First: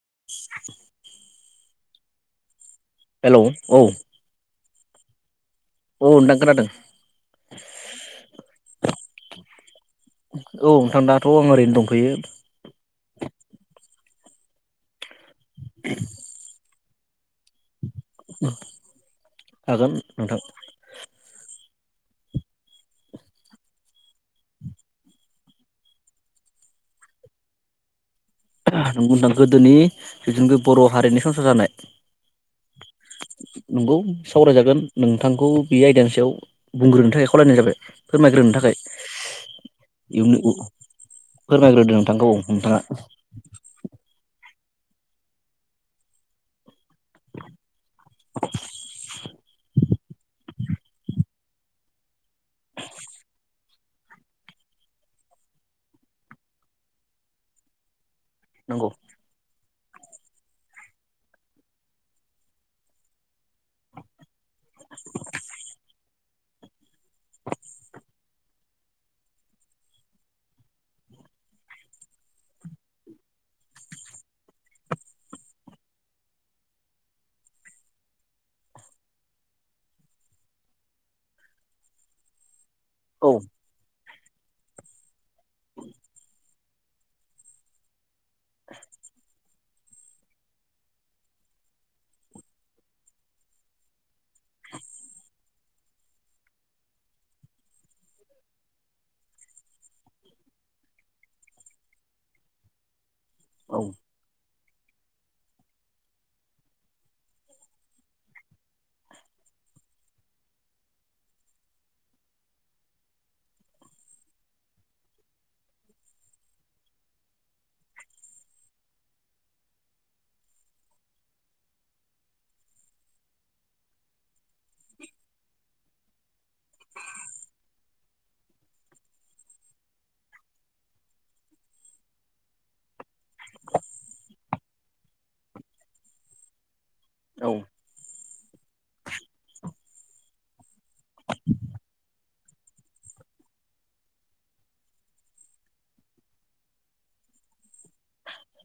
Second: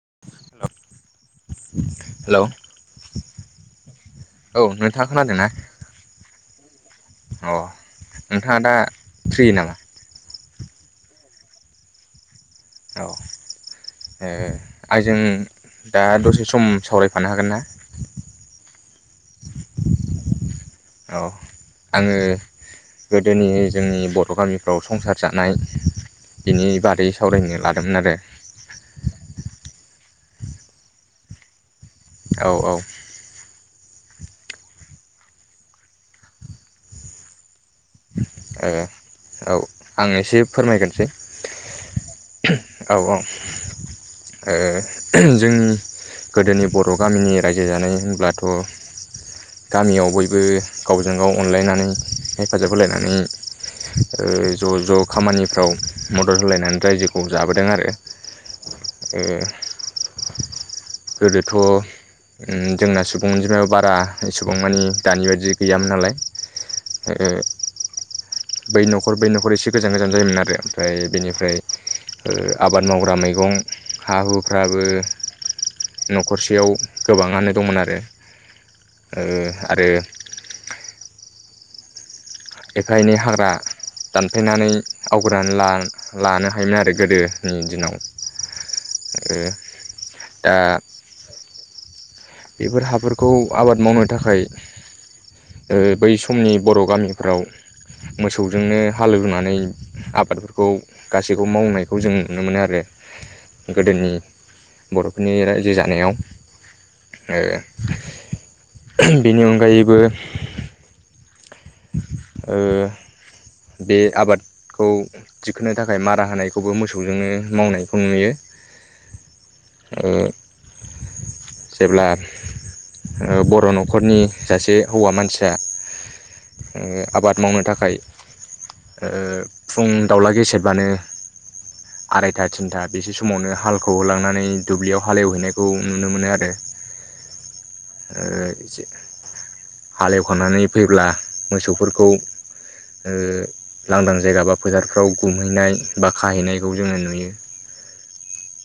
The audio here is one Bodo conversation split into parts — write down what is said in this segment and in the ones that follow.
[inaudible] हेलौ हेलौ औ औ नोंथाङा खोनादों ना औ नोंथां खोनादों अ नोंथाङा दा फ्रि नामा औ नोंथां दाथ आं ओरैनो दंथयो औ ओ आइजों दा दसे सम सावरायफानो हागोन ना हागोन नोंथां औ आङो गोदोनि जोंनि बर गामिफ्राव संसार जानाय बेनि बारै सावरायनो लादोंमोन आरो नंगौ नोंथां गोदोंनि जोंनि बर' हारिनि संसार जानाय औ औ नंगौ सावरायजागोन नोंथांखौ बे आयदानि सायाव बुंग्रोनो थाखाय खावलायनाय जाबाय फोरमायग्रोनो ओ थाखाय औ आं एसे एवनो फोरमायग्रोनोसै फोरमायग्रोदो नोंथां औ नोंथाङा औ औ ओ जोंनि गोदोनि बर' गामिनि रायजो जानाय होनब्लाथ गामियाव बयबो गावजों गाव अनलायनानै हेफाजाब होलायनानै ओ ज' ज' खामानिफ्राव मदद होलायनानै रायजोखौ जाबोदों आरो नंगौ ओ गोदोथ' उम जोंना सुबुं अनजिमायाव बारा सुबुं मानि दानि बादि गैयामोन नालाय ओ बै न'खर बै न'खर एसे गोजान गोजान जायोमोन आरो ओमफ्राय बेनिफ्राय ओ आबाद मावग्रा मैगं हा हुफ्राबो न'खरसेयाव गोबाङानो दंमोन आरो ओ आरो एफा एनै औ हाग्रा दानफायनानै आवग्रिनानै लानो लानो‌ हायोमोन आरो गोदोनि दिनाव दा बेफोर हाफोरखौ आबाद मावनो थाखाय ओ बै समनि बर' गामिफ्राव मोसौजोंनो हालेवनानै आबादफोरखौ गासैखौबो मावनायखौ जों नुनो मोनो आरो। औ गोदोनि बर'फोरनि रायजो जानायाव ओ बेनि अनगायैबो ओ बे आबादखौ थिखोनो थाखाय मारा होनायखौबो मोसौजोंनो मावनायखौ नुयो। ओ जेब्ला ओ बर' न'खरनि सासे हौवा मानसिया ओ आबाद मावनो थाखाय ओ फुं दाउला गेसेेरबानो आरायथा थिनथा बेसे समावनो हालखौ होलांनानै दुब्लियाव हाल एवहैनायखौ नुनो मोनो आरो। औ हालेवखांनानै फैब्ला मोसौफोरखौ ओ लांदां जायगा बा फोथारफ्राव गुमहैनाय बा खाहैनायखौ जोङो नुयो। [inaudible] [unintelligible]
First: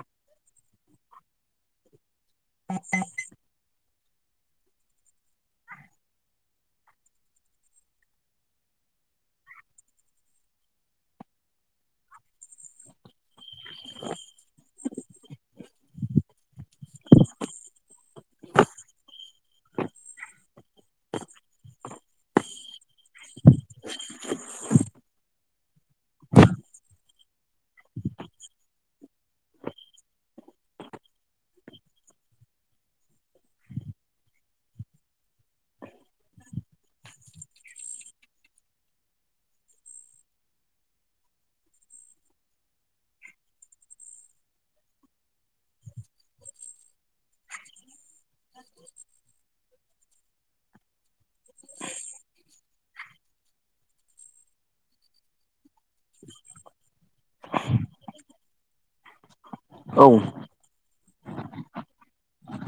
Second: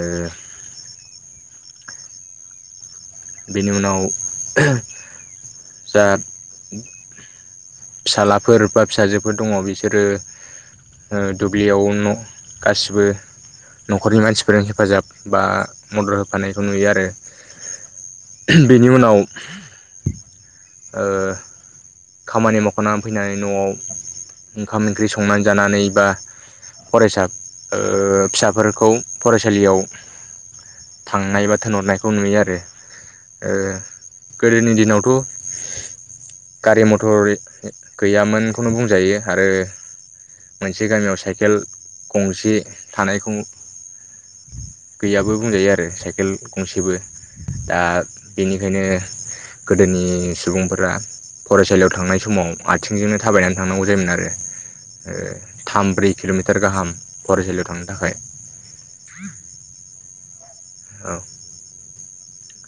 ओ [unintelligible] [unintelligible] बेनि उनाव जा फिसालाफोर बा फिसाजोफोर दङ बिसोरो ओ दुब्लियाव न' गासिबो न'खरनि मानसिफोरजों हेफाजाब बा मदद होफानायखौ नुयो आरो। बेनि उनाव ओ खामानि मावखांनानै फैनानै न'आव ओंखाम- ओंख्रि संनानै जानानै बा फरायसा फिसाफोरखौ फरायसालियाव थांनाय बा थिनहरनायखौ नुयो आरो। ओ गोदोनि दिनावथ' गारि- मथर गैयामोनखौनो बुंजायो आरो मोनसे गामियाव साइकेल गंसे थानायखौ गैयाबो बुंजायो आरो साइकेल गंसेबो दा बेनिखायनो गोदोनि सुबुंफोरा फरायसालियाव थांनाय समाव आथिंजोंनो थाबायनानै थांनांगौ जायोमोन आरो। ओ थाम ब्रै किल'मिटार गाहाम फरायसालियाव थांनो थाखाय। औ। औ। औ।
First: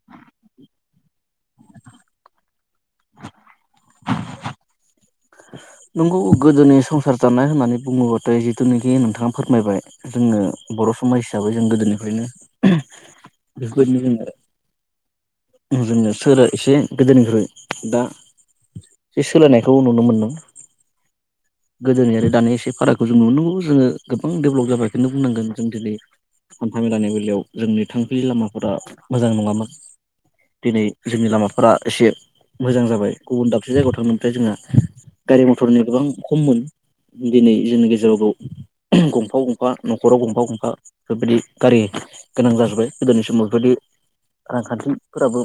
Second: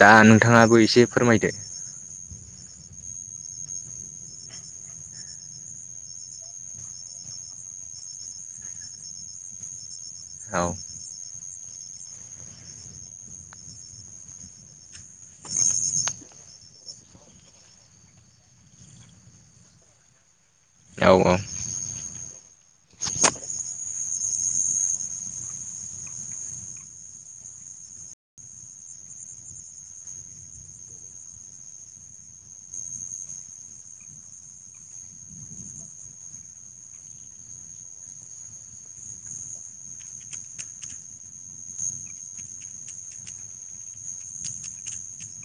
दा नोंथाङाबो एसे फोरमायदो। नोंगौ गोदोनि संसार जानाय होननानै बुङोबाथाय जिथुनाखि नोंथाङा फोरमायबाय। जोङो औ बर' समाज हिसाबै जों गोदोनिफ्रायनो बेफोरबायदिनो जोङो जोनो सोरो एसे गोदोनिख्रुइ दा बे सोलायनायखौ नुनो मोनो। औ औ गोदोनि आरो दानाय एसे फारागखौ जों नुनो मोनो जोङो गोबां डेभेलप जाबायखौनो बुंनांगोन जों दिनै हान्था मेलानि बेलायाव जोंनि थांफिलि लामाफोरा मोजां नङामोन। दिनै जोंनि लामाफोरा एसे मोजां जाबाय गुबुन दाबसे जायगायाव थांनायनिथाय जोंहा। गारि- मथरनि गोबां खममोन दिनै जोंनि गेजेरावबो गंफा -गंफा न'खराव गंफा- गंफा बेफोरबायदि गारि गोनां जाजोब्बाय गोदोनि समाव बेफोरबायदि रांखान्थिफोराबो।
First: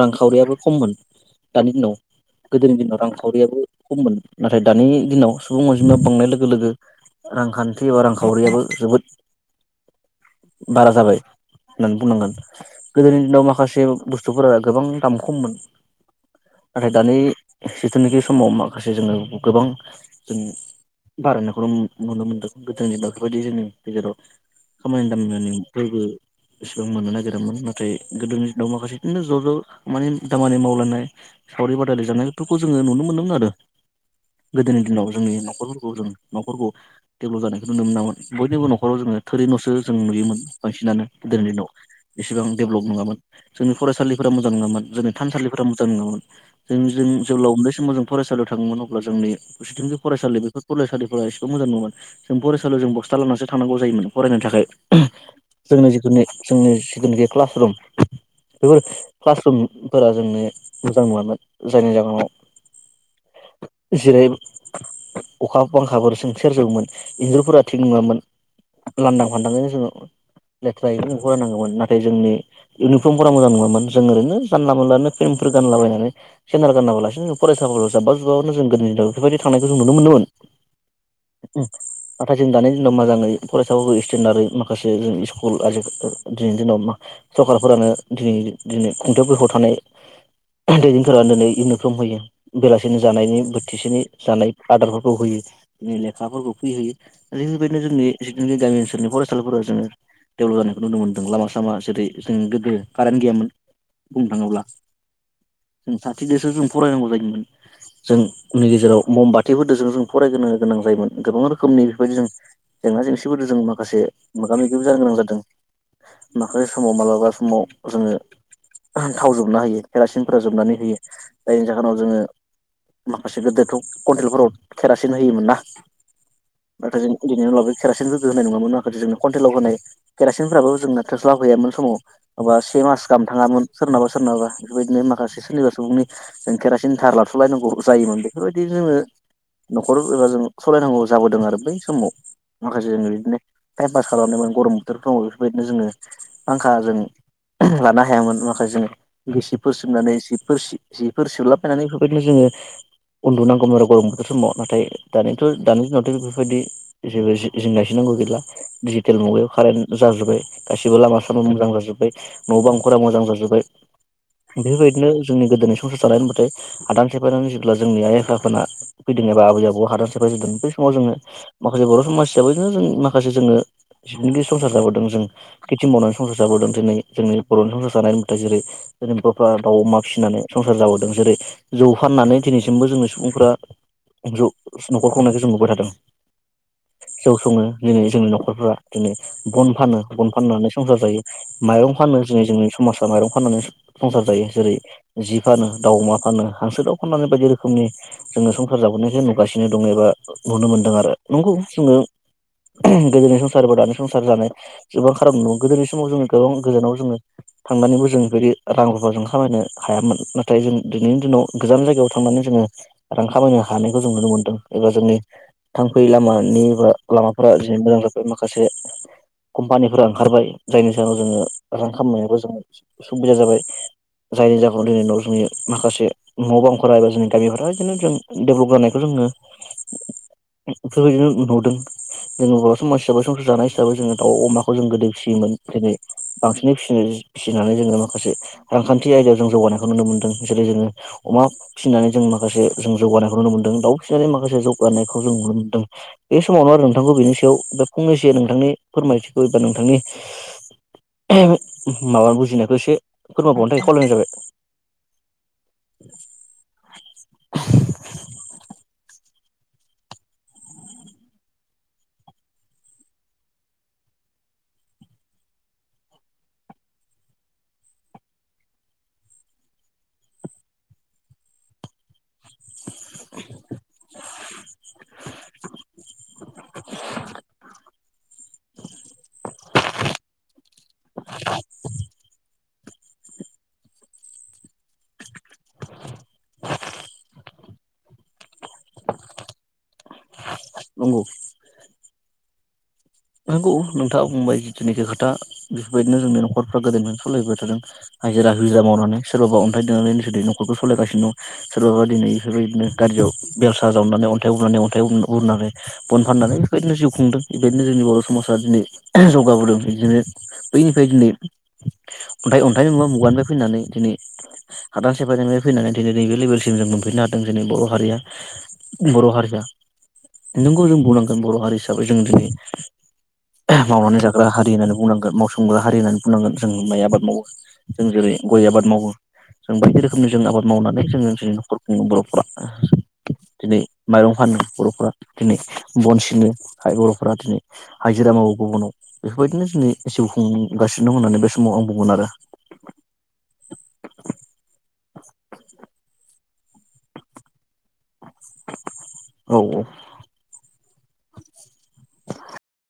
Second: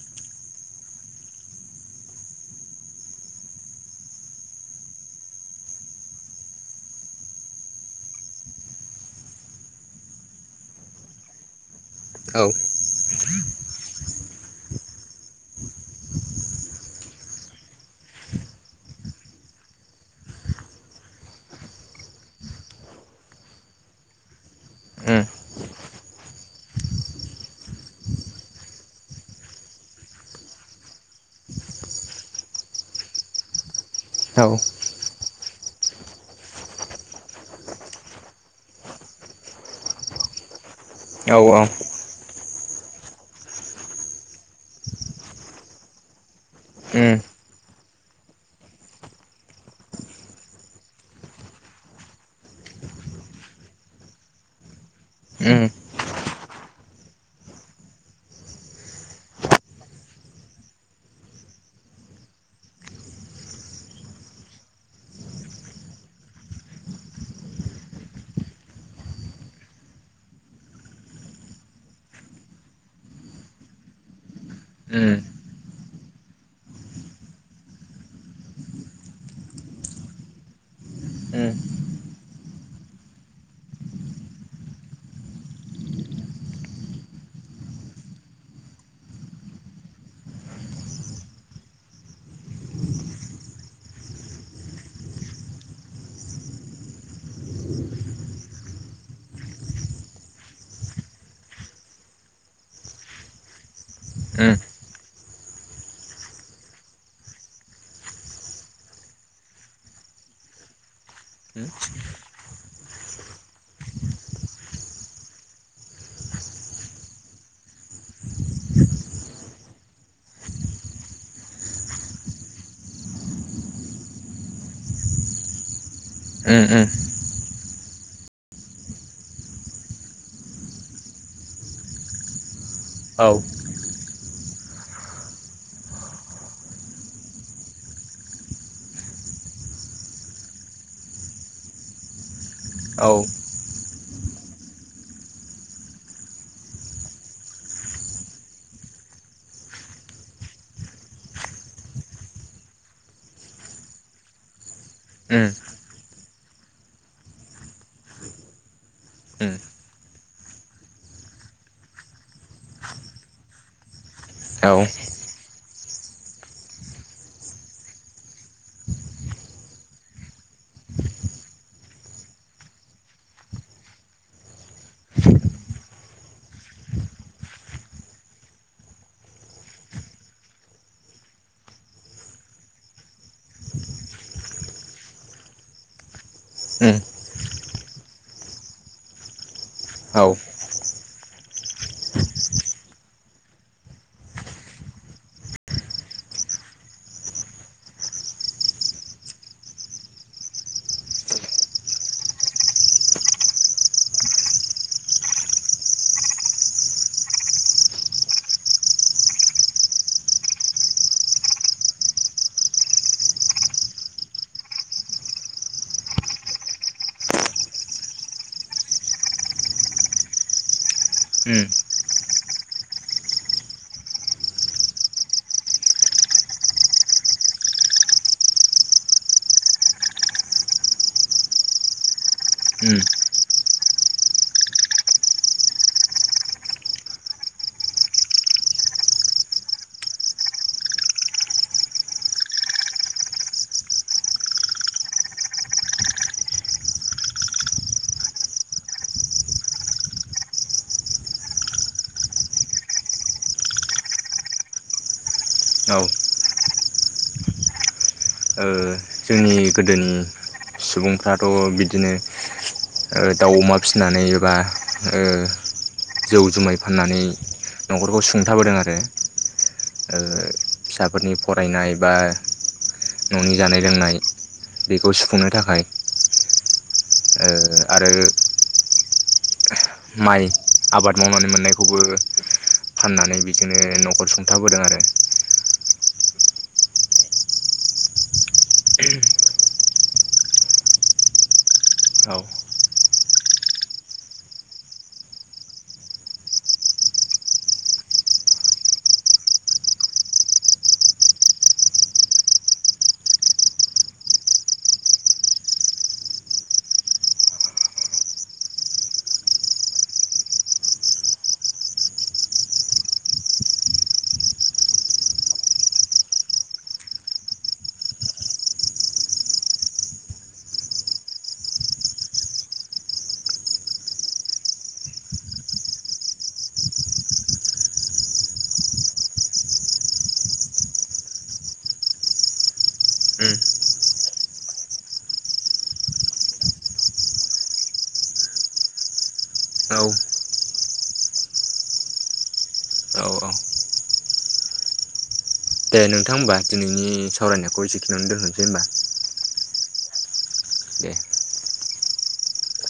रांखावरियाबो खममोन दानि दिनाव गोदोनि दिनाव रांखावरि खावरियाबो खममोन नाथाय दानि दिनाव सुबुं अनजिमा बांनाय लोगो -लोगो रांखान्थि एबा रांखावरियाबो जोबोद बारा जाबाय। होननानै बुंनांगोन औ गोदोनि उनाव माखासे बुस्थुफोरा गोबां दाम खममोन नाथाय दानि जिथुनाखि समाव माखासे जोङो गोबां जों बारायनायखौल' नुनो मोनदों गोदोनि बेफोरबायदि जोंनि गेजेराव खामाय उम दामानिबो बेसेबां मोननो नागिरदोंमोन नाथाय गोदोनि दिनाव माखासे बिदिनो ज' ज' मानानि दामानि मावलायनाय सावरि बादायलाय जानायफोरखौ जोङो नुनो मोनदोंमोन आरो औ गोदोनि दिनाव जोंनि न'खरफोरखौ जों न'खरखौ डेभेलप जानायखौ नुनो मोनामोन बयनिबो नखराव जोङो थोरि न'सो जों नुयोमोन बांसिनानो औ गोदोनि औ दिनाव एसेबां डेभेलप नङामोन जोंनि फरायसालिफोरा मोजां नङामोन जोंनि थानसालिफोरा [unintelligible] जों जों उम जेब्ला उन्दै समाव जों फरायसालियाव थाङोमोन अब्ला जोंनि खौसेथिंखि फरायसालि बेफोर फरायसालिफोरा एसेबां मोजां मोनोन जों फरायसालियाव जों बस्था लानानानैसो थांनांगौ जायोमोन फरायनो थाखाय उम जोंनि जिखुननि जोंनि जिखुनिखि क्लासरुम बेफोर क्लासरुमफोरा जोंनो मोजां नङामोन जायनि जाहोनाव [inaudible] जेरै अखा बांखाफोर सों सेरजोबोमोन इन्जुरफोरा थिग नङामोन। लांदां फानदां गोजासो लेथ्रायैनो जों फराय नांगौमोन। नाथाय जोंनि इउनिफ्रमफोरा मोजां नङामोन। जों ओरैनो जानला मोनलानो उम उम हिफोर गानला बायनानै सेन्देल गाना [unintelligible] जोंनो फरायसाफोराव जाब्बा जुब्बाबनो जों गोदोनि दिनाव बेफोरबायदि थांनायखौ जों नुनो मोनोमोन। उम नाथाय जों दानि दिनाव मोजाङै फरायसाफोरखौ इस्टेनडारै माखासे जों स्कुल आजि खा दिनैनि दिनाव सरखारफोरानो दिनै दिनै खुंथायफोरखौ थानाय दैदेनफोरा दिनै इगनर सम होयो बेलासिनि जानायनि बोथिसेनि जानाय आदारफोरखौ होयो, बिनो लेखाफोरखौ फैयो। आरो बेबायदिनो जोंनि जिथुखि गामि ओनसोलनि फरायसालिफोरााव जोङो डेभल'प जानायखौ नुनो मोनदों। लामा सामा जेरै जों गोदो कारेन्ट गैयामोन। बुंनो थाङोब्ला जों साथिजोंसो जों फरायनांगौ जायोमोन। जोंनि गेजेराव मम बाथिफोरजोंजों जों फरायग्रोनो गोनां जायोमोन। गोबां उम रोखोमनि बेफोरबायदि जों जेंना जेंसिफोर जों माखासे मोगा मोगिबो जानो गोनां जादों। माखासे समाव मालाबा समाव जोङो थाव जोबना होयो। केरासिनफोरा जोबनानै होयो। जायनि जाहोनाव जोङो माखासे गोदोथ' कन्टेलफोराव केरासिन होयोमोन ना। उम उम आरो जों बेनि उनाव ओ केेरासिन [unintelligible] नङा मोन ना जों कन्टेलाव होनाय केरासिनफ्राबो जोंना थोस्लाब हैयामोन समाव। से मास गाहाम औ थाङामोन सोरनाबा सोरनाबा बेफोरबायदिनो माखासे सोरनिबा सुबुंनि जों केरासिन धार लाथ'लायनांगौ जायोमोन बेफोरबायदि जोङो न'खर एबा जों सालायनांगौ जाबोदों आरो बै समाव माखासे औ जोङो बिदिनो टाइम पास खालामनो ओं गरम बोथोरफ्राव बेफोरबायदिनो जोङो फांखाजों लानो हायामोन माखासे जों गिसिबफोर सिबनानै सिफोर सि जिफोर सोलाबायनानै बेफोरबायदिनो जोङो उन्दुनांगौमोन आरो गरम बोथोर समाव। नाथाय उम दानिथ' दानि दिनावथ' बेफोरबायदि जेबो जिंगा सिनांगौ गौ गैला डिजिटेल मुगायाव उम कारेन जाजोबबाय गासिबो लामा सामा मोजां जाजोबाय न' बां फोरा मोजां जाजोब्बाय औ बेफोरबायदिनो जोंनि गोदोनि सम संसार जानाय होनबाथाय आदान सेेफायना जेब्ला जोंनि आइ आफा फोना फैदों एबा आबै आबौ हादान साफाय जादों। बेै समाव जोङो माखासे बर' समाज हिसाबै इदिनो जों माखासे जोङो [unintelligible] दि संसार जाबोदों। जों खेथि मावनानै संसार जाबोदों। दिनै जोंनि बर'नि संसार जानाय मुथाय जेरै जेनेम दफा दाउ, अमा फिसिनानै संसार जाबोदों जेरै जौ फाननानै दिनैसिमबो जोंनि सुबुंफ्रा जौ न'खर खुंनायखौ जों नुबाय थादों। ओ जौ सङो दिनै जोंनि न'खरफ्रा दिनै बन फानो औ बन फाननानै संसार जायो माइरं फानो। ओ दिनै जोंनि समाजा माइरं फाननानै संसार जायो। जेरै जि फानो दाउ, अमा फानो हांसो, दाउ फाननानै बायदि रोखोमनि जोङो संसार जाबोनायखो नुगासिनो दङ एबा नुनो मोनदों आरो नंगौ जोङो गोदोनि संसार बा दानि संसार जानाय गोबां खाराब न', गोदोनि समाव जोङो गोबां गोजानाव जोङो थांनानैबो जों बेफोरदि रां रुफाजों खामायनो हायामोन नाथाय जों दिनैनि दिनाव गोजान जायगायाव थांनानै जोङो रां खामायनो हानायखौ जों नुनो मोन्दों। ओ जोंनि थां फै लामानि बा लामाफोरा दिनै मोजां जाबाय। माखासे कम्पानिफोरा ओंखारबाय जायनि जाहोनाव जोङो उम रां खामनायबो जों सुबिदा जाबाय। जायनि जाहोनाव दिनै न' जोंनि माखासे न' बांफोरा एबा जोंनि गामिफोरा बिदिनो जों डेभल'प जानायखौ जोङो [inaudible] फोर बायदिनो नुदों। जोङो बर' समाज उम हिसाबै संसार जानाय हिसाबै जोङो दाउ, अमखौ जों गोदो फियोमोन दिनै बांसिनै फिसिनो फिसिनानै जोङो माखासे रांखान [unintelligible] आयदायाव जों जौगानायखौ नुनो मोन्दों जेरै जोङो अमा फिसिनानै जों माखासे जों जौगानायखौ नुनो मोनदों दाउ माखासे जौगानायखौ जों नुनो मोनदों बे समावनो आरो नोंथांखौ बेनि सायाव बे फंनैसो नोंथांनि फोरमायथिखौ एबा नोंथांनि माबा बुजिनायखौ एसे फोरमायाबावनो थाखाय खावलायनाय जाबाय। औ ओ जोंनि गोदोनि सुबुंफ्राथ' बिदिनो ओ दाउ अमा फिसिनानै एबा ओ जौ जुमाय फाननानै न'खरखौ सुंथाबोदों आरो। ओ फिसाफोरनि फरायनाय बा न'नि जानाय लोंनाय बेखौ सुफुंनो थाखाय ओ आरो माइ आबाद मावनानै मोननायखौबो फाननानै बिदिनो न'खर सुंथाबोदों आरो [inaudible] [unintelligible] नंगौ। औ। नंगौ नोंथाङा बुंबाय जिथुनाखि खोथा बेफोरबायदिनो जोंनि न'खरफ्रा गोदोनिफ्रायनो सलिबोबाय थादों। हाजिरा हुजिरा मावनानै सोरबाबा अन्थाइ देनानैनो न'खरखौ सालायगानोङ सोरबाबा दिनै बेफोरबायदिनो गाज्रि बेयाव बेलसा जावनानै अन्थाइ उरनानै अन्थाइ बुरनानै बन फाननानै बेफोरबायदिनो जिउ खुंदों बेबायद बिदिनो जोंनि बर' समाजा दिनै जौगाबोदों बिदिनो बैनिफ्राय दिनै अन्थाइ अन्थाइनि मुगा मुगानिफ्राय फैनानै दिनै हादान सेफायनायनिफ्राय फैनानै दिनै नैबे लेभेलसिम जों मोनफैनो हादों जोंनि बर' हारिया। बर' हारिया नोंखौ जों बुंनांगोन बर' हारि हिसाबै जों दिनै [inaudible] मावनानै जाग्रा हारि होननानै बुंनांगोन मावसोमग्रा हारि होननानै बुंनांगोन जों माइ आबाद मावो जों जेरै गय आबाद मावो जों बायदि रोखोमनि जों आबाद मावनानै जोंङो ओनसोलनि न'खर खुङो बर'फोरा। उम दिनै माइरं फानो बर'फोरा दिनै बन सिनो बर' फोरा दिनै हाजिरा मावो गुबुनाव बेफोरबायदिनो दिनै औ जिउ खुंगासिनो दं होननानै बे समाव आं बुंगोन आरो। औ औ। दे नोंथां होमबा दिनैनि सावरायनायखौ एसेखिनियावनो दोनथ'नोसै होमबा। औ औ दे। [inaudible]